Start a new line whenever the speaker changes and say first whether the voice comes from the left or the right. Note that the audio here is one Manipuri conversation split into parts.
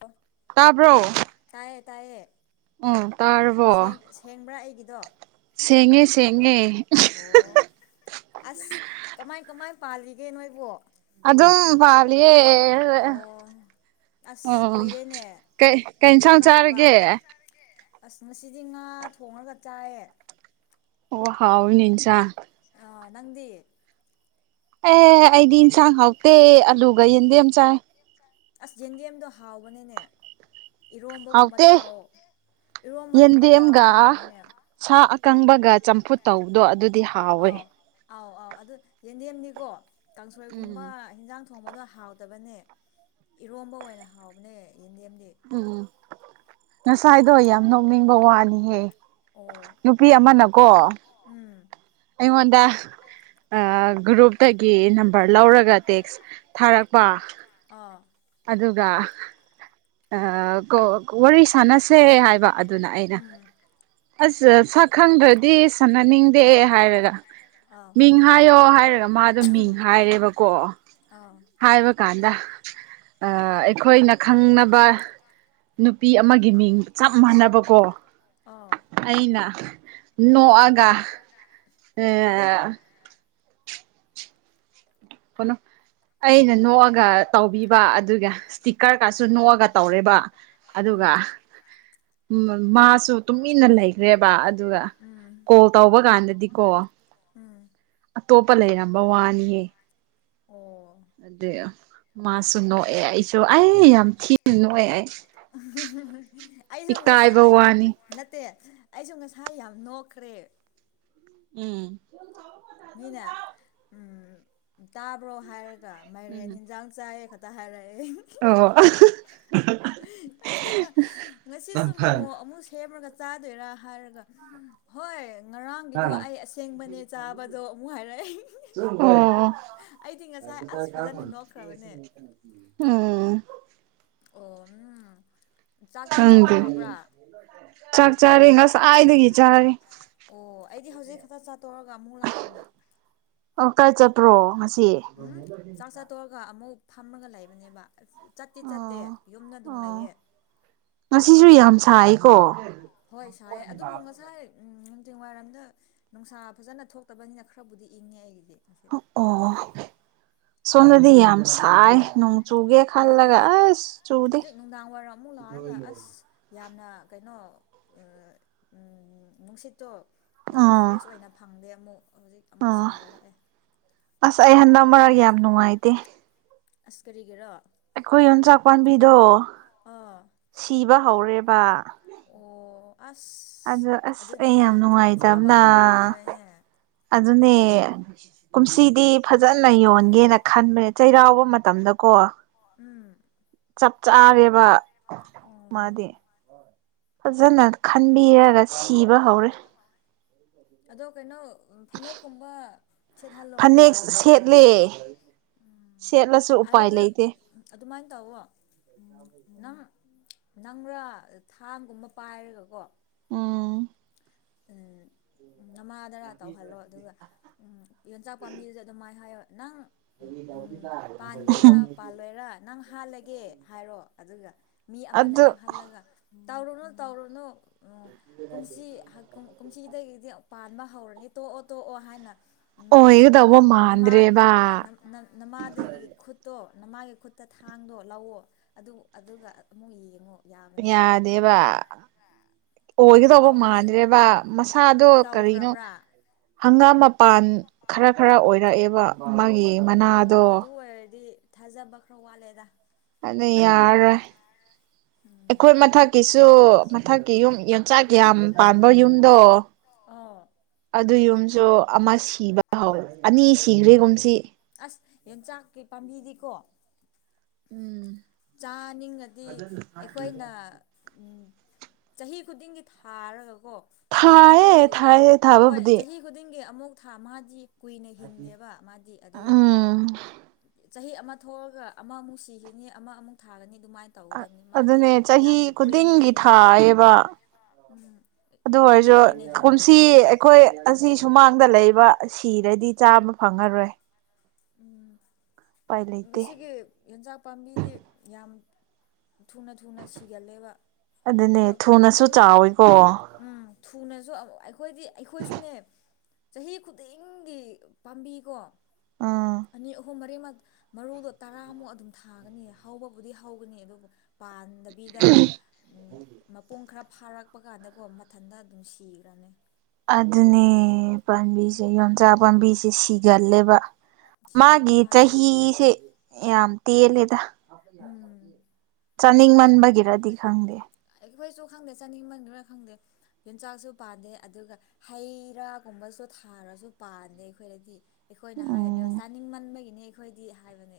left: ꯑꯣ
right: ꯇꯥꯕ꯭ꯔꯣ
left: ꯇꯥꯏꯌꯦ ꯇꯥꯏꯌꯦ
right: ꯎꯝ ꯇꯔꯕꯣ
left: ꯁꯦꯡ ꯁꯦꯡꯕ꯭ꯔꯥ ꯑꯩꯒꯤꯗꯣ
right: ꯁꯦꯡꯉꯦ ꯁꯦꯡꯉꯦ
left: ꯑꯣ ꯀꯃꯥꯏꯅ ꯄꯥꯜꯂꯤꯒꯦ ꯅꯣꯏꯕꯨꯣ
right: ꯑ ꯑꯗꯨꯝ ꯐꯥꯂꯤꯦ
left: ꯑꯣ ꯑꯁ
right: ꯑꯣ
left: ꯀꯨꯏꯔꯦꯅꯦ
right: ꯀꯩ ꯀꯩꯟꯁꯥꯡ
left: ꯐꯥꯎꯅꯗꯕ
right: ꯆꯥꯔꯒꯦ
left: ꯑꯁ ꯉꯁꯤꯗꯤ ꯉꯥ ꯊꯣꯡꯉꯒ ꯆꯥꯏꯌꯦ
right: ꯑꯣ ꯍꯥꯎꯥꯎꯅꯤꯟꯁ
left: ꯑ ꯅꯪꯗꯤ
right: ꯑꯦ ꯑꯩꯗꯤ ꯏꯟꯁꯥꯡ ꯍꯥꯎꯇꯦ ꯑꯂꯨꯒ ꯌꯦꯟꯗꯦ ꯑ ꯆꯥꯏ
left: ꯑꯁ ꯌꯦꯟꯗꯦꯝꯗꯣ ꯍꯥꯎꯕꯅꯦꯅꯦ ꯏꯔꯣꯝꯕꯒꯨꯝꯕ
right: ꯍꯥꯎꯇꯦ
left: ꯆꯥꯎ ꯏꯔꯣꯝꯕꯒꯨꯝꯕ ꯆ ꯍꯥꯎꯕꯅꯦ
right: ꯀꯪꯕꯒ ꯆꯝꯐꯨꯠ ꯇꯧꯕꯗꯣ ꯑꯗꯨ
left: ꯑꯥꯎ ꯑꯥꯎ ꯑꯥꯎ ꯑꯗꯨ ꯌꯦꯟꯗꯦꯝꯅꯤꯀꯣ
right: ꯎꯝ
left: ꯀꯥꯡꯁꯣꯏꯒꯨꯝꯕ ꯍꯟꯖꯥꯡ ꯊꯣꯡꯕꯗꯣ ꯍꯥꯎꯇꯕꯅꯦ ꯏꯔꯣꯝꯕ ꯑꯣꯏꯅ ꯍꯥꯎꯕꯅꯦ ꯌꯦꯟꯗꯦꯝꯗꯤ
right: ꯎꯝ ꯉꯁꯥꯏꯗꯣ ꯌꯥꯝ ꯅꯣꯛꯅꯤꯡꯕ ꯋꯥꯅꯤꯍꯦ
left: ꯑꯣ
right: ꯅꯨꯄꯤ ꯑꯃꯅꯀꯣ
left: ꯎꯝ
right: ꯑꯩꯉꯣꯟꯗ ꯒ꯭ꯔꯨꯞꯇꯒꯤ ꯅꯝꯕꯔ ꯂꯧꯔꯒ ꯇꯦꯛꯁ ꯊꯥꯔꯛꯄ
left: ꯑꯥ
right: ꯑꯗꯨꯒ ꯋꯥꯔꯤ ꯁꯥꯟꯅꯁꯦ ꯍꯥꯏꯕ ꯑꯗꯨꯅ ꯑꯩꯅ ꯑꯁ ꯁꯛꯈꯪꯗ꯭ꯔꯗꯤ ꯁꯥꯟꯅꯅꯤꯡꯗꯦ ꯍꯥꯏꯔꯒ
left: ꯑꯥ
right: ꯃꯤꯡ ꯍꯥꯏꯌꯣ ꯍꯥꯏꯔꯒ ꯃꯥꯗꯣ ꯃꯤꯡ ꯍꯥꯏꯔꯦꯕꯀꯣ
left: ꯑꯥ
right: ꯍꯥꯏꯕ ꯀꯗ ꯑꯩꯈꯣꯏꯅ ꯈꯪꯅꯕ ꯅꯨꯄꯤ ꯑꯃꯒꯤ ꯃꯤꯡ ꯆꯞ ꯃꯥꯟꯅꯕꯀꯣ
left: ꯑꯥ
right: ꯑꯩꯅ ꯅꯑꯒ ꯑ ꯀꯩꯅꯣ ꯑꯩꯅ ꯅꯣꯛꯑꯒ ꯇꯧꯕꯤꯕ ꯑꯗꯨꯒ ꯏꯁꯇꯤꯛꯀꯔꯒꯁꯨ ꯅꯣꯛꯑꯒ ꯇꯧꯔꯦꯕ ꯑꯗꯨꯒ ꯎ ꯃꯥꯁꯨ ꯇꯨꯃꯤꯟꯅ ꯂꯩꯈ꯭ꯔꯦꯕ ꯑꯗꯨꯒ ꯀꯣꯜ ꯇꯧꯕ ꯀꯥꯟꯗꯗꯤꯀꯣ
left: ꯎꯝ
right: ꯑꯇꯣꯞꯄ ꯂꯩꯔꯝꯕ ꯋꯥꯅꯤꯌꯦ
left: ꯑꯣ
right: ꯃꯥꯁꯨ ꯅꯣꯛꯑꯦ ꯑꯩꯁꯨ ꯑꯩ ꯌꯥꯝ ꯊꯤꯅ ꯅꯣꯛꯑꯦ ꯑꯩ
left: ꯑꯩꯁꯨꯅ
right: ꯏꯀꯥꯏꯕ
left: ꯉꯁꯥꯏ
right: ꯋꯥꯅꯤ
left: ꯅꯠꯇꯦ ꯑꯩꯁꯨ ꯉꯁꯥꯏ ꯌꯥꯝ ꯅꯣꯛꯈ꯭ꯔꯦ
right: ꯎꯝ
left: ꯃꯤꯅ ꯇꯥꯕ꯭ꯔꯣ ꯍꯥꯏꯔꯒ ꯃꯥꯏꯔꯦꯟ
right: ꯎꯝ
left: ꯍꯟꯖꯥꯡ ꯆꯥꯏꯌꯦ ꯈꯛꯇ ꯍꯥꯏꯔꯒ
right: ꯑꯣ
left: ꯉꯁꯤꯁꯨ ꯃꯣꯃꯣ ꯑꯃꯨꯛ ꯁꯦꯝꯃꯒ ꯆꯥꯗꯣꯏꯔꯥ ꯍꯥꯏꯔꯒ ꯍꯣꯏ ꯉꯔꯥꯡꯒꯤꯗꯣ ꯑꯩ ꯑꯁꯦꯡꯕꯅꯦ ꯆꯥꯕ ꯗꯣ ꯑꯃꯨꯛ ꯍꯥꯏꯔꯛꯑꯏ
right: ꯑꯣ
left: ꯑꯩꯗꯤ ꯉꯁꯥꯏ ꯑꯁ ꯐꯖꯅ ꯅꯣꯛꯈ꯭ꯔꯕꯅꯦ
right: ꯎꯝ
left: ꯑꯣ ꯎꯝ ꯆꯥꯛꯇꯤ
right: ꯍꯪ
left: ꯆꯥꯊꯣꯛꯑꯕ꯭ꯔꯥ
right: ꯆꯥꯛ ꯆꯥꯔꯦ ꯉꯁꯥꯏꯗꯒꯤ ꯆꯥꯔꯦ
left: ꯑꯣ ꯑꯩꯗꯤ ꯍꯧꯖꯤꯛ ꯈꯛꯇ ꯆꯛꯆꯥꯇꯣꯛꯔꯒ ꯑꯃꯨꯛ ꯂꯥꯛꯄꯅꯦ
right: ꯑꯣ ꯀꯥꯏ ꯆꯠꯄ꯭ꯔꯣ ꯉꯁꯤ
left: ꯎꯝ ꯆꯥꯛ ꯆꯥꯠꯇꯧꯔꯒ ꯑꯃꯨꯛ ꯐꯝꯃꯒ ꯂꯩꯕꯅꯦꯕ ꯆꯠꯇꯦ ꯆꯠꯇꯦ
right: ꯑꯣ
left: ꯌꯨꯝꯗ ꯑꯗꯨꯝ
right: ꯑꯣ
left: ꯂꯩꯌꯦ
right: ꯉꯁꯤꯁꯨ ꯌꯥꯝ ꯁꯥꯏꯀꯣ
left: ꯍꯣꯏ ꯁꯥꯏ ꯑꯗꯨꯕꯨ ꯉꯁꯥꯏ ꯎꯝ ꯆꯖꯤꯡ ꯋꯥꯏꯔꯝꯗ ꯅꯨꯡꯁꯥ ꯐꯖꯅ ꯊꯣꯛꯇꯕꯅꯤꯅ ꯈꯔꯕꯨꯗꯤ ꯏꯪꯉꯦ ꯑꯩꯒꯤꯗꯤ ꯉꯁꯤ
right: ꯑꯣ ꯁꯣꯝꯅꯗꯤ ꯌꯥꯝ ꯁꯥꯏ ꯅꯨꯡ ꯆꯨꯒꯦ
left: ꯍꯣꯏ
right: ꯈꯜꯂꯒ
left: ꯑꯗꯨ
right: ꯑꯁ ꯆꯨꯗꯦ
left: ꯍꯧꯖꯤꯛ ꯅꯨꯡꯗꯥꯡ ꯋꯥꯏꯔꯝ ꯑꯃꯨꯛ ꯂꯥꯛꯑꯒ ꯑꯁ ꯌꯥꯝꯅ ꯀꯩꯅꯣ ꯅꯨꯡꯁꯤꯠ ꯇꯣ ꯌꯥꯝꯅ ꯐ꯭ꯔꯦꯁ ꯑꯣꯏꯅ ꯐꯪꯗꯦ ꯑꯃꯨꯛ ꯍꯧꯖꯤꯛ ꯑꯃꯨꯛ
right: ꯑꯣ
left: ꯁꯥꯒꯠꯂꯛꯑꯦ
right: ꯑꯁ ꯑꯩ ꯍꯟꯗꯛ ꯃꯔꯥ ꯌꯥꯝ ꯅꯨꯡꯉꯥꯏꯇꯦ
left: ꯑꯁ ꯀꯔꯤꯒꯤꯔꯣ
right: ꯑꯈꯣꯏ ꯏꯟ ꯆꯣꯡꯆꯥꯛ ꯄꯥꯝꯕꯤꯗꯨ
left: ꯑꯥ
right: ꯁꯤꯕ ꯍꯧꯔꯦꯕ
left: ꯑꯣ ꯑꯁ
right: ꯑꯗꯣ ꯑꯁ ꯑꯩ
left: ꯑꯗꯨꯗꯤ
right: ꯌꯥꯝ
left: ꯆꯥꯕ
right: ꯅꯨꯡꯉꯥꯏꯇꯕꯅ
left: ꯑꯃꯨꯛ ꯐꯪꯉꯔꯣꯏꯅꯦ
right: ꯑꯗꯨꯅꯦ ꯀꯨꯝꯁꯤꯗꯤ ꯐꯖꯅ ꯌꯣꯟꯒꯦꯅ ꯈꯟꯕꯅꯦ ꯆꯩꯔꯥꯎꯕ ꯃꯇꯝꯗꯀꯣ
left: ꯎꯝ
right: ꯆꯞ ꯆꯥꯔꯦꯕ
left: ꯑꯣ
right: ꯃꯥꯗꯤ ꯐꯖꯅ ꯈꯟꯕꯤꯔꯒ ꯁꯤꯕ ꯍꯧꯔꯦ
left: ꯑꯗꯣ ꯀꯩꯅꯣ ꯐꯅꯦꯛꯀꯨꯝꯕ ꯁꯦꯠꯍꯜꯂꯣ
right: ꯐꯅꯦꯛ ꯁꯦꯠꯂꯦ ꯁꯦꯠꯂꯁꯨ
left: ꯑꯗꯨ
right: ꯎꯄꯥꯏ ꯂꯩꯇꯦ
left: ꯑꯗꯨꯃꯥꯏꯅ ꯇꯧꯋꯣ ꯅꯪ ꯅꯪꯔꯥ ꯊꯥꯡꯒꯨꯝꯕ ꯄꯥꯏꯔꯒꯀꯣ
right: ꯎꯝ
left: ꯅꯃꯥꯗꯔꯥ ꯇꯧꯍꯜꯂꯣ ꯑꯗꯨꯒ ꯌꯣꯟꯆꯥꯛ ꯄꯥꯝꯕꯤꯗꯨꯗ ꯑꯗꯨꯃꯥꯏꯅ ꯍꯥꯏꯌꯣ ꯅꯪ ꯎꯝ ꯄꯥꯟꯒꯦꯔꯥ ꯄꯥꯜꯂꯣꯏꯔ ꯅꯪ ꯍꯥꯜꯂꯒꯦ ꯍꯥꯏꯔꯣ ꯑꯗꯨꯒ ꯃꯤ ꯑꯃꯅ
right: ꯑꯗꯨ
left: ꯂꯦꯞꯍꯜꯂꯒ ꯇꯧꯔꯨꯅꯨ ꯇꯧꯔꯨꯅꯨ ꯀꯨꯝꯁꯤ
right: [inaudible]
left: ꯀꯨꯝꯁꯤꯗꯒꯤꯗꯤ ꯄꯥꯟꯕ ꯍꯧꯔꯅꯤ ꯇꯣꯛꯑꯣ ꯇꯣꯛꯑꯣ ꯍꯥꯏꯅ
right: ꯑꯣꯏꯒꯗꯧꯕ
left: ꯅꯪ ꯅꯃꯥꯒꯤ
right: ꯃꯥꯟꯗ꯭ꯔꯦꯕ
left: ꯅꯃꯥꯗꯒꯤ ꯈꯨꯠꯇꯣ ꯅꯃꯥꯒꯤ ꯈꯨꯠꯇ ꯊꯥꯡꯗꯣ ꯂꯧꯑꯣ ꯑꯗꯨ ꯑꯗꯨꯒ ꯑꯃꯨꯛ ꯌꯦꯡꯉꯣ ꯌꯥꯕꯅꯦ
right: ꯌꯥꯗꯦꯕ
left: ꯑꯃꯨꯛ
right: ꯑꯣꯏꯒꯗꯧꯕ
left: ꯇꯧ ꯑꯁꯤ
right: ꯃꯥꯟꯗ꯭ꯔꯦꯕ ꯃꯁꯥꯗꯣ ꯀꯔꯤꯅꯣ
left: ꯇꯧꯈ꯭ꯔꯕ꯭ꯔꯥ
right: ꯍꯪꯒꯥꯝ ꯃꯄꯥꯟ ꯈꯔ ꯈꯔ ꯑꯣꯏꯔꯛꯑꯦꯕ ꯃꯥꯒꯤ ꯃꯅꯥꯗꯣ
left: ꯑꯣ ꯑꯗꯨ ꯑꯣꯏꯔꯗꯤ ꯊꯥꯖꯕ ꯈꯔ ꯋꯥꯠꯂꯦꯗ
right: ꯑꯗꯣ ꯌꯥꯔꯥꯔꯣꯏ
left: ꯎꯝ
right: ꯑꯩꯈꯣꯏ ꯃꯊꯛꯀꯤꯁꯨ ꯃꯊꯛꯀꯤ ꯌꯨꯝ ꯌꯣꯟꯆꯥꯛ ꯌꯥꯝ ꯄꯥꯟꯕ ꯌꯨꯝꯗꯣ
left: ꯑꯥ
right: ꯑꯗꯨ ꯌꯨꯝꯁꯨ ꯑꯃ ꯁꯤꯕ ꯍꯧꯋꯦ ꯑꯅꯤ ꯁꯤꯈ꯭ꯔꯦꯒꯨꯝꯁꯤ
left: ꯑꯁ ꯌꯦꯟꯆꯥꯛꯀꯤ ꯄꯥꯝꯕꯤꯗꯤꯀꯣ
right: ꯎꯝ
left: ꯆꯥꯅꯤꯡꯉꯗꯤ ꯑꯩꯈꯣꯏꯅ ꯆꯍꯤ ꯈꯨꯗꯤꯡꯒꯤ ꯊꯥꯔ ꯀꯣ ꯃꯥꯗꯤ
right: ꯊꯥꯏꯌꯦ ꯊꯥꯏꯌꯦ
left: ꯍꯣꯏ
right: ꯊꯥꯕꯕꯨꯗꯤ
left: ꯆꯍꯤ ꯈꯨꯗꯤꯡꯒꯤ ꯑꯃꯨꯛ ꯊꯥ ꯃꯥꯗꯤ ꯀꯨꯏꯅ ꯍꯤꯡꯒꯦꯕ ꯃꯥꯗꯤ ꯑꯗꯨꯒꯤ
right: ꯎꯝ
left: ꯆꯍꯤ ꯑꯃ ꯊꯣꯛꯑꯒ ꯑꯃꯃꯨꯛ ꯁꯤꯈꯤꯅꯤ ꯑꯃ ꯑꯃꯨꯛ ꯊꯥꯒꯅꯤ ꯑꯗꯨꯃꯥꯏꯅ ꯇꯧꯒꯗꯕꯅꯤ ꯃꯥꯗꯤ
right: ꯑꯗꯨꯅꯦ ꯆꯍꯤ
left: ꯌꯥꯝ ꯀꯨꯏꯅ
right: ꯈꯨꯗꯤꯡꯒꯤ
left: ꯍꯤꯡꯗꯦꯕ
right: ꯊꯥꯏꯌꯦꯕ
left: ꯎꯝ
right: ꯑꯗꯨ
left: ꯃꯥꯗꯤ
right: ꯑꯣꯏꯔꯁꯨ
left: ꯀꯨꯏꯅ ꯍꯤꯡꯗꯦ
right: ꯀꯨꯝꯁꯤ ꯑꯩꯈꯣꯏ ꯑꯁꯤ ꯁꯨꯃꯥꯡꯗ ꯂꯩꯕ ꯁꯤꯔꯗꯤ ꯆꯥꯃ ꯐꯪꯉꯔꯣꯏ
left: ꯎꯝ
right: ꯎꯄꯥꯏ ꯂꯩꯇꯦ
left: ꯃꯁꯤꯒꯤ ꯌꯦꯟꯖꯥꯛ ꯄꯥꯝꯕꯤꯗꯤ ꯌꯥꯝ ꯊꯨꯅ ꯊꯨꯅ ꯁꯤꯒꯜꯂꯦꯕ
right: ꯑꯗꯨꯅꯦ
left: ꯑꯣ
right: ꯊꯨꯅꯁꯨ
left: ꯑꯗꯨꯝ
right: ꯆꯥꯎꯋꯤꯀꯣ
left: ꯎꯝ ꯊꯨꯅꯁꯨ ꯑꯩꯈꯣꯏꯗꯤ ꯑꯩꯈꯣꯏꯁꯨꯅꯦ ꯆꯍꯤ ꯈꯨꯗꯤꯡꯒꯤ ꯄꯥꯝꯕꯤꯀꯣ
right: ꯑꯥ
left: ꯑꯅꯤ ꯑꯍꯨꯝ ꯃꯔꯤ ꯃꯔꯨꯗꯣ ꯇꯔꯥꯃꯨꯛ ꯑꯗꯨꯝ ꯊꯥꯒꯅꯤ ꯍꯧꯕꯕꯨꯗꯤ ꯍꯧꯒꯅꯤ ꯑꯗꯨꯕꯨ ꯄꯥꯟꯗꯕꯤꯗ ꯃꯄꯨꯡ ꯈꯔ ꯐꯥꯔꯛꯄ ꯀꯥꯟꯗꯀꯣ ꯃꯊꯟꯇ ꯑꯗꯨꯝ ꯁꯤꯈ꯭ꯔꯅꯤ
right: ꯑꯗꯨꯅꯦ ꯄꯥꯝꯕꯤꯁꯦ ꯌꯣꯟꯆꯥꯛ ꯄꯥꯝꯕꯤꯁꯦ ꯁꯤꯒꯜꯂꯦꯕ
left: ꯁꯤꯒꯜꯂꯦ
right: ꯃꯥꯒꯤ
left: ꯃꯥꯗꯤ
right: ꯆꯍꯤꯁꯦ ꯌꯥꯝ ꯇꯦꯜꯂꯦꯗ
left: ꯎꯝ
right: ꯆꯥꯅꯤꯡꯃꯟꯕꯒꯤꯔꯗꯤ ꯈꯪꯗꯦ
left: ꯑꯩꯈꯣꯏꯁꯨ ꯈꯪꯗꯦ ꯆꯅꯤꯡ ꯃꯟꯗꯨꯅ ꯈꯪꯗꯦ ꯌꯦꯟꯆꯥꯛꯁꯨ ꯄꯥꯗꯦ ꯑꯗꯨꯒ ꯍꯩ ꯔꯥꯒꯨꯝꯕꯁꯨ ꯊꯥꯔꯁꯨ ꯄꯥꯟꯗꯦ ꯑꯩꯈꯣꯏꯗꯗꯤ ꯑꯩꯈꯣꯏꯅ ꯍꯥꯏꯔꯅꯦ ꯑ
right: ꯎꯝ
left: ꯆꯥꯅꯤꯡꯃꯟꯕꯒꯤꯅꯦ ꯑꯩꯈꯣꯏꯗꯤ ꯍꯥꯏꯕꯅꯦ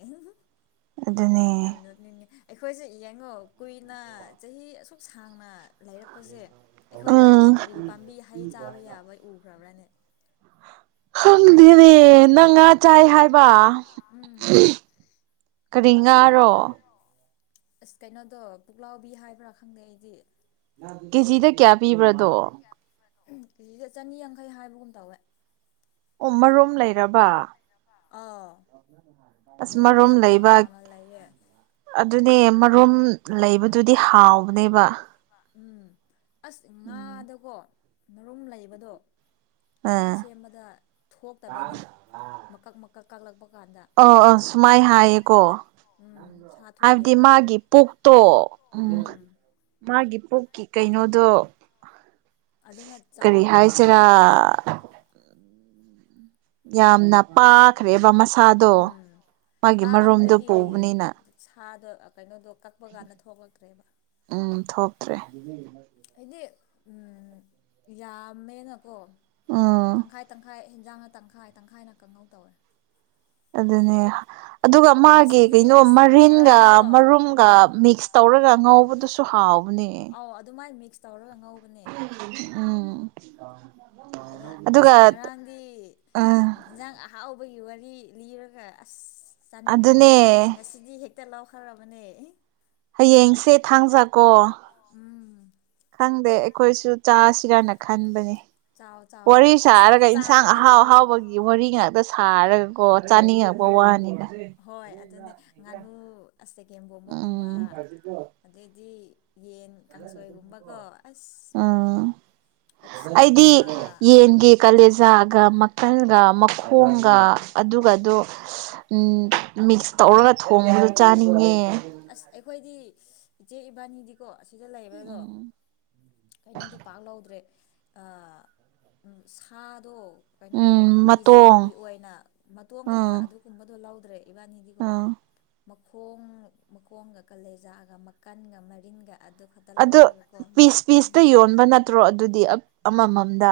right: ꯑꯗꯨꯅꯦ
left: ꯌꯥꯝ ꯅꯅꯦ ꯑꯩꯈꯣꯏꯁꯨꯦ ꯏ ꯌꯦꯉꯣ ꯀꯨꯏꯅ ꯆꯍꯤ ꯑꯁꯨꯛ ꯁꯥꯡꯅ ꯂꯩꯔꯛꯄꯁꯦ ꯑꯩꯈꯣꯏꯗ
right: ꯎꯝ
left: ꯀꯔꯤ ꯄꯥꯝꯕꯤ ꯍꯩ ꯆꯥꯕ ꯌꯥꯕ ꯎꯈ꯭ꯔꯕ꯭ꯔꯅꯦ
right: ꯈꯪꯗꯦꯅꯦ ꯅꯪ ꯉꯥ ꯆꯥꯏ ꯍꯥꯏꯕ
left: ꯎꯝ
right: ꯀꯔꯤ ꯉꯥꯔꯣ
left: ꯑꯁ ꯀꯩꯅꯣꯗꯣ ꯄꯨꯛꯂꯥꯎꯕꯤ ꯍꯥꯏꯕ꯭ꯔꯥ ꯈꯪꯗꯦ ꯑꯩꯗꯤ
right: ꯀꯦꯖꯤꯗ ꯀꯌꯥ ꯄꯤꯕ꯭ꯔꯗꯣ
left: ꯀꯖꯤꯗ ꯆꯅꯤ ꯌꯥꯡꯈꯩ ꯍꯥꯏꯕꯒꯨꯝ ꯇꯧꯋꯦ
right: ꯎꯃꯔꯣꯝ ꯂꯩꯔꯕ
left: ꯑꯥꯎ
right: ꯑꯁ
left: ꯃꯔꯨꯝꯗꯤ
right: ꯃꯔꯨꯝ
left: ꯌꯥꯝ ꯆꯥ
right: ꯂꯩꯕ
left: ꯆꯥꯅ ꯂꯩꯌꯦꯦ
right: ꯑꯗꯨꯅꯦ ꯃꯔꯨꯝ ꯂꯩꯕꯗꯨꯗꯤ ꯍꯥꯎꯕꯅꯦꯕ
left: ꯎꯝ ꯑꯁ
right: ꯎꯝ
left: ꯉꯥꯗꯀꯣ ꯃꯔꯨꯝ ꯂꯩꯕꯗꯣ ꯉꯥ
right: ꯑꯥ
left: ꯁꯦꯝꯕꯗ ꯊꯣꯛꯇꯕꯅꯦ ꯃꯀꯛ ꯃꯀꯛ ꯀꯥꯛꯛꯄ
right: ꯑꯥ ꯑꯥ ꯁꯨꯃꯥꯏ ꯍꯥꯏꯌꯦꯀꯣ
left: ꯎꯝ ꯁꯥ
right: ꯍꯥꯏꯕꯗꯤ
left: ꯊꯣꯛꯇꯦꯕ
right: ꯃꯥꯒꯤ ꯄꯨꯛꯇꯣ ꯎꯝ ꯃꯥꯒꯤ ꯄꯨꯛꯀꯤ ꯀꯩꯅꯣꯗꯣ
left: ꯑꯗꯨꯅ
right: ꯀꯔꯤ
left: ꯆꯥꯎꯕꯅꯦꯕ
right: ꯍꯥꯏꯁꯤꯔꯥ ꯌꯥꯝꯅ ꯄꯥꯈ꯭ꯔꯦꯕ ꯃꯁ
left: ꯎꯝ ꯄꯥꯍꯟꯕꯒꯤ
right: ꯄꯨꯕꯅꯤꯅ
left: ꯁꯥꯗꯣ ꯀꯩꯅꯣꯗꯣ ꯀꯛꯄ ꯀꯥꯟꯗ ꯊꯣꯛꯂꯛꯇ꯭ꯔꯦꯕ
right: ꯠꯇ꯭ꯔꯦ
left: ꯍꯥꯏꯗꯤ ꯎꯝ ꯌꯥꯝꯃꯦꯅꯀꯣ
right: ꯎꯝ
left: ꯇꯪꯈꯥꯏ-ꯇꯪꯈꯥꯏ꯫ ꯍꯤꯟꯖꯥꯡꯅ ꯇꯪꯈꯥꯏ ꯇꯪꯈꯥꯏꯅ ꯀꯪꯍꯧ ꯇꯧꯋꯦ꯫
right: ꯑꯗꯨꯅꯦ꯫ ꯑꯗꯨꯒ ꯃꯥꯒꯤ
left: ꯉꯁꯤꯗꯤ
right: ꯀꯩꯅꯣ
left: ꯑꯁ
right: ꯃꯔꯤꯟꯒ
left: ꯉꯔꯥꯡꯗꯣ
right: ꯃꯔꯨꯝꯒ
left: ꯎꯝ
right: ꯃꯤꯛꯁ ꯇꯧꯔꯒ ꯉꯧꯕꯗꯨꯁꯨ ꯍꯥꯎ ꯕꯅꯦ
left: ꯑꯧ ꯑꯗꯨꯃꯥꯏꯅ ꯃꯤꯛꯁ ꯇꯧꯔꯒ ꯉꯧꯕꯅꯦ꯫
right: ꯎꯝ
left: ꯑꯗ ꯑꯁ
right: ꯑꯗꯨꯒ
left: ꯉꯔꯥꯡꯗꯤ
right: ꯑꯥ
left: ꯍꯤꯟꯖꯥꯡ ꯑꯍꯥꯎ ꯕꯒꯤ ꯋꯥꯔꯤ ꯂꯤꯔꯒ ꯑꯁ ꯆꯥꯅꯤꯡꯈ꯭ꯔꯦ
right: ꯑꯗꯨꯅꯦ
left: ꯑꯗꯩ ꯉꯁꯤꯗꯤ ꯍꯦꯛ ꯇꯂꯥꯎ ꯈꯔꯃꯅꯦ꯫
right: ꯍꯌꯦꯡꯁꯦ ꯊꯥꯡꯖꯥꯀꯣ
left: ꯎꯝ
right: ꯈꯪꯗꯦ ꯑꯩꯈꯣꯏꯁꯨ ꯆꯥꯁꯤꯔꯥꯅ ꯈꯟꯕꯅꯤ꯫
left: ꯆꯥꯎ ꯆꯥꯎ
right: ꯋꯥꯔꯤ
left: ꯑꯁ
right: ꯁꯥꯔꯒ ꯏꯟꯁꯥꯡ
left: ꯆꯥꯕ
right: ꯑꯍꯥꯎ
left: ꯌꯥꯔꯦꯍꯦ
right: ꯑꯍꯥꯎꯕꯒꯤ ꯋꯥꯔꯤ ꯉꯥꯛꯇ ꯁꯥꯔꯒꯀꯣ꯫ ꯆꯥꯅꯤꯡꯉꯛꯄ
left: ꯎꯝ
right: ꯋꯥꯅꯤꯗ꯫
left: ꯍꯣꯏ ꯑꯗꯨꯅꯦ ꯉꯥꯅꯨ ꯑꯁ ꯁꯒꯦꯝꯕꯣꯝꯕꯒꯨꯝꯕ
right: ꯎꯝ
left: ꯑꯗꯩꯗꯤ ꯌꯦꯟ ꯀꯥꯡꯁꯣꯏꯒꯨꯝꯕꯀꯣ ꯑꯁ꯫
right: ꯎꯝ ꯑꯩꯗꯤ
left: ꯑꯣꯛꯁꯥꯒꯨꯝꯕ
right: ꯌꯦꯟꯒꯤ ꯀꯥꯂꯦꯖꯥꯒ ꯃꯈꯜꯒ ꯃ ꯈꯣꯡꯒꯥ ꯑꯗꯨꯒꯗꯣ ꯝ ꯃꯤꯛꯁ ꯇꯧꯔꯒ ꯊꯣꯡꯕꯗꯨ ꯆꯥꯅꯤꯡꯉꯦ꯫
left: ꯑꯈꯣꯏꯗꯤ ꯏꯆꯦ ꯏꯕꯥꯅꯤꯗꯤꯀꯣ ꯑꯁꯤꯗ ꯂꯩꯕꯗꯣ
right: ꯎꯝ
left: ꯀꯩꯅꯣꯗꯣ ꯄꯥꯛ ꯂꯧꯗ꯭ꯔꯦ꯫ ꯑ ꯁꯥꯗꯣ ꯀꯩꯅꯣꯗꯣ
right: ꯎꯝ ꯃꯇꯣꯡ
left: ꯀꯦꯖꯤꯒꯤ ꯑꯣꯏꯅ ꯃꯇꯣꯟ ꯀꯩꯀꯥ
right: ꯎꯝ
left: ꯑꯗꯨꯒꯨꯝꯕꯗꯣ ꯂꯧ ꯏꯕꯥꯅꯤꯗꯤꯀꯣ
right: ꯎꯝ
left: ꯃꯈꯣꯡ ꯃꯈꯣꯡꯒ ꯀꯜꯂꯦꯖꯥꯑꯒ ꯃꯀꯟꯒ ꯃꯔꯤꯟꯒ ꯑꯗꯨ ꯈꯛꯇ
right: ꯑꯗꯨ
left: ꯂꯧꯔꯒꯀꯣ
right: ꯄꯤꯁ ꯄꯤꯁꯇ ꯌꯣꯟꯕ ꯅꯠꯇ꯭ꯔꯣ ꯑꯗꯨꯗꯤ ꯑꯃꯃꯝꯗꯥ꯫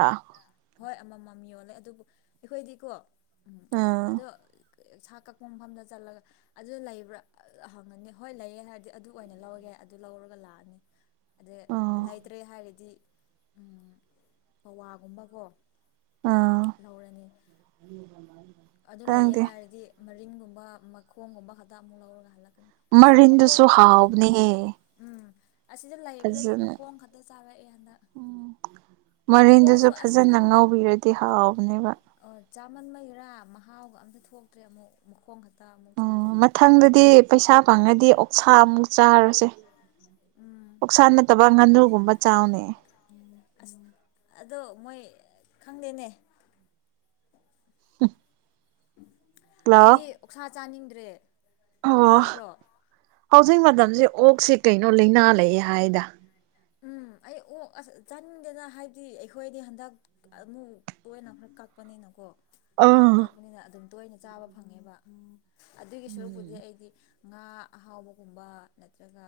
left: ꯍꯣꯏ ꯑꯃꯃꯝ ꯌꯣꯜꯂꯦ ꯑꯗꯨꯕꯨ ꯑꯩꯈꯣꯏꯗꯤꯀꯣ ꯎꯝ
right: ꯑꯥ
left: ꯑꯗꯣ ꯁꯥ ꯀꯛꯄ ꯃꯐꯝꯗ ꯆꯠꯂꯒ ꯑꯗꯨ ꯂꯩꯕ꯭ꯔꯥ ꯍꯪꯉꯅꯤ ꯍꯣꯏ ꯂꯩꯌꯦ ꯍꯥꯏꯔꯗꯤ ꯑꯗꯨ ꯑꯣꯏꯅ ꯂꯧꯒꯦ꯫ ꯑꯗꯨ ꯂꯧꯔꯒ ꯂꯥꯛꯑꯅꯤ꯫ ꯑꯗ
right: ꯑꯣ
left: ꯂꯩꯇ꯭ꯔꯦ ꯍꯥꯏꯔꯗꯤ ꯄꯋꯥꯒꯨꯝꯕꯀꯣ
right: ꯑꯥ
left: ꯂꯧꯔꯅꯤ꯫ ꯑꯗꯨ ꯂꯩꯌꯦ
right: ꯈꯪꯗꯦ
left: ꯍꯥꯏꯔꯗꯤ ꯃꯔꯤꯟꯒꯨꯝꯕ ꯃꯈꯣꯡꯒꯨꯝꯕ ꯈꯛꯇ ꯑꯃꯨꯛ ꯂꯧꯔꯒ ꯍꯜꯂꯛ
right: ꯃꯔꯤꯟꯗꯨꯁꯨ ꯍꯥꯎꯕꯅꯦ ꯍꯦ꯫
left: ꯎꯝ ꯑꯁꯤꯗ ꯂꯩꯕꯗꯒꯤ ꯃꯈꯣꯡ ꯈꯛꯇ ꯆꯥꯔꯛꯑꯦ ꯍꯟꯗꯛ꯫
right: ꯎꯝ ꯃꯔꯤꯟꯗꯨꯁꯨ
left: ꯃꯈꯣꯡꯁꯨ ꯑꯁ
right: ꯐꯖꯅ
left: ꯈꯪꯗꯦ
right: ꯉꯧꯕꯤꯔꯗꯤ ꯍꯥꯎꯕꯅꯦꯕ꯫
left: ꯑꯣ ꯆꯥꯃꯟꯕꯒꯤꯔꯥ ꯃꯍꯥꯎꯒ ꯑꯝꯇ ꯊꯣꯛꯇ꯭ꯔꯦ ꯑꯃꯨꯛ ꯃꯈꯣꯡ ꯈꯛ
right: ꯑꯣ ꯃꯊꯪꯗꯗꯤ ꯄꯩꯁꯥ ꯐꯪꯔꯗꯤ ꯑꯣꯛꯁꯥ ꯑꯃꯨꯛ ꯆꯥꯔꯁꯦ꯫
left: ꯎꯝ
right: ꯑꯣꯛꯁꯥ ꯅꯠꯇꯕ ꯉꯥꯅꯨꯒꯨꯝꯕ ꯆꯥꯎꯅꯦ꯫
left: ꯑꯁ ꯑꯗꯣ ꯃꯣꯏ ꯈꯪꯗꯦꯅꯦ꯫
right: [unintelligible] ꯍꯜꯂꯣ
left: ꯑꯩꯗꯤ ꯑꯣꯛꯁꯥ ꯆꯥꯅꯤꯡꯗ꯭ꯔꯦ
right: ꯑꯣ
left: ꯇꯥꯕ꯭ꯔꯣ꯫
right: ꯍꯧꯖꯤꯛ ꯃꯇꯝꯁꯦ ꯑꯣꯛꯁꯤ ꯀꯩꯅꯣ ꯂꯩꯅꯥ ꯂꯩꯑꯦ ꯍꯥꯏꯗ꯫
left: ꯎꯝ ꯑꯩ ꯑꯣꯛ ꯑꯁ ꯆꯥꯅꯤꯡꯗꯦꯅ ꯍꯥꯏꯕꯗꯤ ꯑꯩꯈꯣꯏꯗꯤ ꯍꯟꯗꯛ ꯑꯃꯨꯛ ꯇꯣꯏꯅ ꯈꯔ ꯀꯛꯄꯅꯤꯅꯀꯣ꯫ ꯇꯣꯏꯅ
right: ꯑꯥ
left: ꯀꯛꯄꯅꯤꯅ ꯑꯗꯨꯝ ꯇꯣꯏꯅ ꯆꯥꯕ ꯐꯪꯉꯦꯕ ꯎꯝ ꯑꯗꯨꯒꯤ ꯁꯔꯨꯛꯄꯨꯗꯤ
right: ꯎꯝ
left: ꯑꯩꯗꯤ ꯉꯥ ꯑꯍꯥꯎꯕꯒꯨꯝꯕ ꯅꯠꯇ꯭ꯔꯒ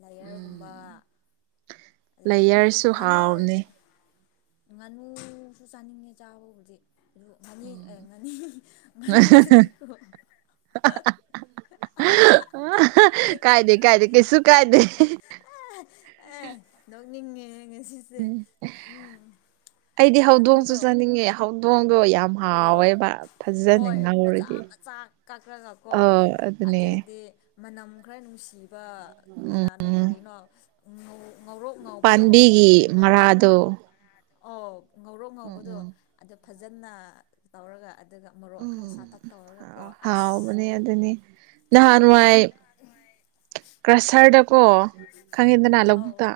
left: ꯂꯥꯏꯌꯔꯒꯨꯝꯕ
right: ꯎꯝ
left: ꯑꯗꯨꯗꯩꯗꯤ
right: ꯂꯩꯌꯔꯁꯨ
left: ꯉꯥꯅꯨ
right: ꯍꯥꯎꯕꯅꯤ꯫
left: ꯉꯥꯅꯨꯁꯨ ꯆꯥꯅꯤꯡꯉꯦ ꯆꯥꯕꯕꯨꯗꯤ꯫ ꯑꯗꯨ ꯉꯅꯤ
right: ꯎꯝ
left: ꯉꯅꯤ ꯉꯥꯅꯨꯗꯤꯀꫭ
right: ꯀꯥꯏꯗꯦ-ꯀꯥꯏꯗꯦ ꯀꯩꯁꯨ ꯀꯥꯏꯗꯦ꯫
left: ꯑꯦ ꯅꯣꯛꯅꯤꯡꯉꯦ ꯉꯁꯤꯁꯦ ꯎꯝ꯫
right: ꯑꯩꯗꯤ ꯍꯧꯗꯣꯡꯁꯨ
left: ꯉꯥꯅꯨꯗꯣ
right: ꯆꯥꯅꯤꯡꯉꯦ ꯍꯧꯗꯣꯡ ꯌꯥꯝ
left: ꯑꯣ
right: ꯍꯥꯎꯋꯦꯕ
left: ꯍꯣꯏ ꯃꯆꯥ
right: ꯐꯖꯅꯤꯡꯅꯍꯔꯗꯤ
left: ꯃꯆꯥ ꯀꯛꯂꯒ ꯀꯣ
right: ꯑ ꯑꯗꯨꯅꯦ
left: ꯑꯗꯨꯗꯤ ꯃꯅꯝ ꯈꯔ ꯅꯨꯡꯁꯤꯕ
right: ꯎꯝ
left: ꯀꯅꯥꯅꯣ ꯀꯔꯤꯅꯣꯧ
right: ꯄꯥꯝꯕꯤꯒꯤ ꯃꯔꯥꯗꯣ
left: ꯑꯣ ꯉꯧꯔꯣ
right: ꯎꯝ
left: ꯉꯧꯕꯗꯣ
right: ꯎꯝ
left: ꯑꯗꯨ ꯐꯖꯅ ꯇꯧꯔꯒ ꯑꯗꯨꯒ ꯃꯣꯔꯣꯛ ꯈꯔ ꯁꯥꯥꯇꯛ
right: ꯎꯝ
left: ꯇꯧꯔꯒ ꯀꯣ ꯑꯁ ꯍꯥꯎꯕꯅꯦ
right: ꯅꯍꯥꯟꯅꯉꯥꯏ ꯀ꯭ꯔꯁꯔꯗ ꯀꯣ ꯈꯪꯍꯦꯟꯗꯅ
left: ꯑꯥꯎ
right: ꯂꯧꯕꯨꯛꯇ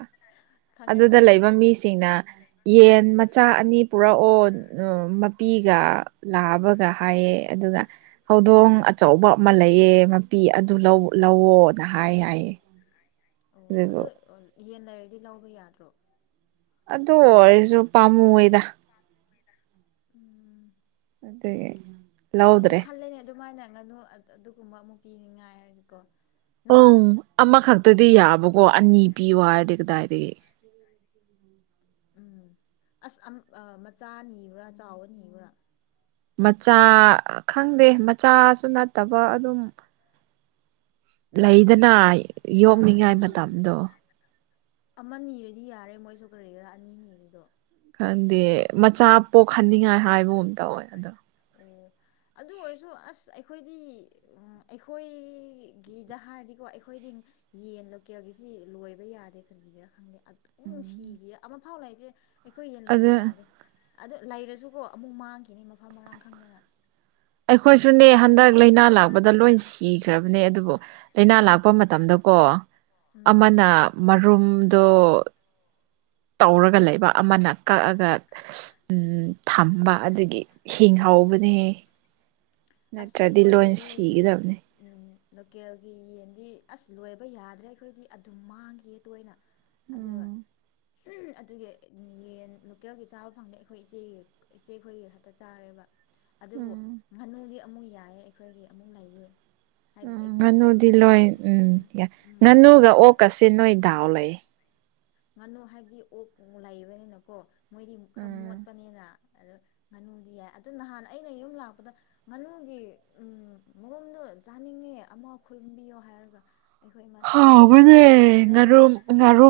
left: ꯈꯪꯉꯦ
right: ꯑꯗꯨꯗ
left: ꯈꯪꯉꯦ
right: ꯂꯩꯕ ꯃꯤꯁꯤꯡꯅ ꯌꯦꯟ ꯃꯆꯥ ꯑꯅꯤ ꯄꯨꯔꯛ ꯑꯣ ꯃꯄꯤꯒ ꯂꯥꯛꯕꯒ ꯍꯥꯏꯌꯦ ꯑꯗꯨꯒ ꯍꯧꯗꯣꯡ
left: ꯎꯝ
right: ꯑꯆꯧꯕ ꯑꯃ ꯂꯩꯑꯦ ꯃꯄꯤ ꯑꯗꯨ ꯂꯧꯑꯣꯣꯅ ꯍꯥꯏ ꯍꯥꯏꯌꯦꯦ
left: ꯑꯣ ꯑꯗꯨꯗꯣ ꯌꯦꯟ ꯂꯩꯔꯗꯤ ꯂꯧꯕ ꯌꯥꯗ꯭ꯔꯣ
right: ꯑꯗꯨ ꯑꯣꯏꯔꯁꯨ ꯄꯥꯝꯃꯨꯣꯏꯗ
left: ꯎꯝ
right: ꯑ
left: ꯑꯃꯨꯛ ꯈꯜꯂꯅꯦ ꯑꯗꯨꯃꯥꯏꯅ ꯉꯥꯅꯨ ꯑꯗꯨꯒꯨꯝꯕ ꯑꯃꯨꯛ ꯄꯤꯅꯤꯡꯉꯥꯏ ꯍꯥꯏꯔꯒꯦꯀꯣ
right: ꯑꯪ ꯑꯃꯈꯛꯇꯗꯤ ꯌꯥꯕꯀꯣ ꯑꯅꯤ ꯄꯤꯌꯣ ꯍꯥꯏꯔꯗꯤ ꯀꯗꯥꯏꯗꯒꯤ
left: ꯎꯝ ꯑꯁ ꯃꯆꯥ ꯅꯤꯕ꯭ꯔꯥ ꯆꯥꯎꯕ ꯅꯤꯕ꯭ꯔꯥ
right: ꯃꯆꯥ ꯈꯪꯗꯦ ꯃꯆꯥꯁꯨ ꯅꯠꯇꯕ ꯑꯗꯨꯝ ꯂꯩꯗꯅ ꯌꯣꯛꯅꯤꯡꯉꯥꯏ
left: ꯎꯝ
right: ꯃꯇꯝꯗꯣ
left: ꯑꯃ ꯅꯤꯔꯗꯤ ꯌꯥꯔꯦ ꯃꯣꯏꯁꯨ ꯀꯔꯤꯒꯔꯥ ꯑꯅꯤ ꯅꯤꯔꯤꯗꯣ
right: ꯈꯪꯗꯦ ꯃꯆꯥ ꯄꯣꯛꯍꯟꯅꯤꯡꯉꯥꯏ ꯍꯥꯏꯕꯒꯨꯝ ꯇꯧꯋꯦ ꯑꯗꯣ
left: ꯑꯣ ꯑꯗꯨ ꯑꯣꯏꯔꯁꯨ ꯑꯁ ꯑꯩꯈꯣꯏꯗꯤ ꯑꯩꯈꯣꯏꯒꯤꯗ ꯍꯥꯏꯔꯗꯤꯀꯣ ꯑꯩꯈꯣꯏꯗꯤ ꯌꯦꯟ ꯂꯣꯀꯦꯜꯒꯤꯁꯤ ꯂꯣꯏꯕ ꯌꯥꯔꯦ ꯀꯔꯤꯒꯤꯔꯥ ꯈꯪꯗꯦ ꯑꯗꯨꯝ ꯅꯨꯡꯁꯤꯈꯤ ꯑꯃꯐꯥꯎ ꯂꯩꯗꯦ ꯑꯩꯈꯣꯏ ꯌꯦꯟ ꯂꯣꯏꯕ
right: ꯑꯗ
left: ꯌꯥꯗꯦ ꯑꯗꯣ ꯂꯩꯔꯁꯨꯀꯣ ꯑꯃꯨꯛ ꯃꯥꯡꯈꯤꯅꯤ ꯃꯐꯝ ꯃꯔꯥꯡꯛꯇ
right: ꯑꯩꯈꯣꯏꯁꯨꯅꯦ ꯍꯟꯗꯛ
left: ꯑꯩꯈꯣꯏꯗꯤ
right: ꯂꯥꯏꯅꯥ ꯂꯥꯛꯄꯗ ꯂꯣꯏ ꯁꯤꯈ꯭ꯔꯕꯅꯦ ꯑꯗꯨꯕꯨ ꯂꯥꯏꯅꯥ ꯂꯥꯛꯄ ꯃꯇꯝꯗꯀꯣ
left: ꯎꯝ
right: ꯑꯃꯅ ꯃꯔꯨꯝꯗꯣ ꯇꯧꯔꯒ ꯂꯩꯕꯥꯛ ꯑꯃꯅ ꯀꯛꯑꯒ ꯊꯝꯕ ꯑꯗꯨꯒꯤ ꯍꯤꯡ ꯍꯥꯎꯕꯅꯦ
left: ꯑꯁ
right: ꯅꯠꯇ꯭ꯔꯗꯤ ꯂꯣꯏ
left: ꯑꯩꯈꯣꯏꯒꯤꯗꯤ
right: ꯁꯤꯒꯗꯕꯅꯦ
left: ꯎꯝ ꯂꯣꯀꯦꯜꯒꯤ ꯌꯦꯟꯗꯤ ꯑꯁ ꯂꯣꯏꯕ ꯌꯥꯗ꯭ꯔꯦ ꯑꯩꯈꯣꯏꯗꯤ ꯑꯗꯨꯝ ꯃꯥꯡꯈꯤꯌꯦ ꯇꯣꯏꯅ ꯑꯗꯨꯒ
right: ꯎꯝ
left: ꯑꯗꯨꯒꯤ ꯌꯦꯟ ꯂꯣꯀꯦꯜꯒꯤ ꯆꯥꯕ ꯐꯪꯗꯦ ꯑꯩꯈꯣꯏ ꯏꯆꯦꯒꯤ ꯏꯆꯦ ꯑꯩꯈꯣꯏꯒꯤ ꯈꯛꯇ ꯆꯥꯔꯦꯕ ꯑꯗꯨꯕꯨ
right: ꯎꯝ
left: ꯉꯥꯅꯨꯗꯤ ꯑꯃꯨꯛ ꯌꯥꯏꯌꯦ ꯑꯩꯈꯣꯏꯒꯤ ꯑꯃꯨꯛ ꯂꯩꯌꯦ ꯍꯥꯏꯕꯗꯤ
right: ꯎꯝ
left: ꯑꯩꯈꯣꯏꯗꯤ
right: ꯉꯥꯅꯨꯗꯤ ꯂꯣꯏ ꯎꯝ ꯌꯥ
left: ꯎꯝ
right: ꯉꯥꯅꯨꯒ ꯑꯣꯛꯀꯁ ꯅꯣꯏ ꯗꯥꯎ ꯂꯩ
left: ꯉꯥꯅꯨ ꯍꯥꯏꯕꯗꯤ ꯑꯣꯛ ꯂꯩꯕꯅꯤꯅꯀꯣ ꯃꯣꯏꯗꯤ ꯈꯔ
right: ꯎꯝ
left: ꯃꯣꯠꯄꯅꯤꯅ ꯑ ꯉꯥꯅꯨꯗꯤ ꯌꯥꯏ ꯑꯗꯨ ꯅꯍꯥꯟ ꯑꯩꯅ ꯌꯨꯝ ꯂꯥꯛꯄꯗ ꯉꯥꯅꯨꯒꯤ ꯎꯝ ꯃꯔꯣꯗꯣ ꯆꯥꯅꯤꯡꯉꯦ ꯑꯃ ꯈꯨꯔꯨꯝꯕꯤꯌꯣ ꯍꯥꯏꯔꯒ ꯑꯩꯈꯣꯏ ꯏꯃꯥꯅ ꯑꯁ
right: ꯍꯒꯅꯦ
left: ꯌꯥꯔꯔꯣꯏ
right: ꯉꯔꯝ ꯉꯔ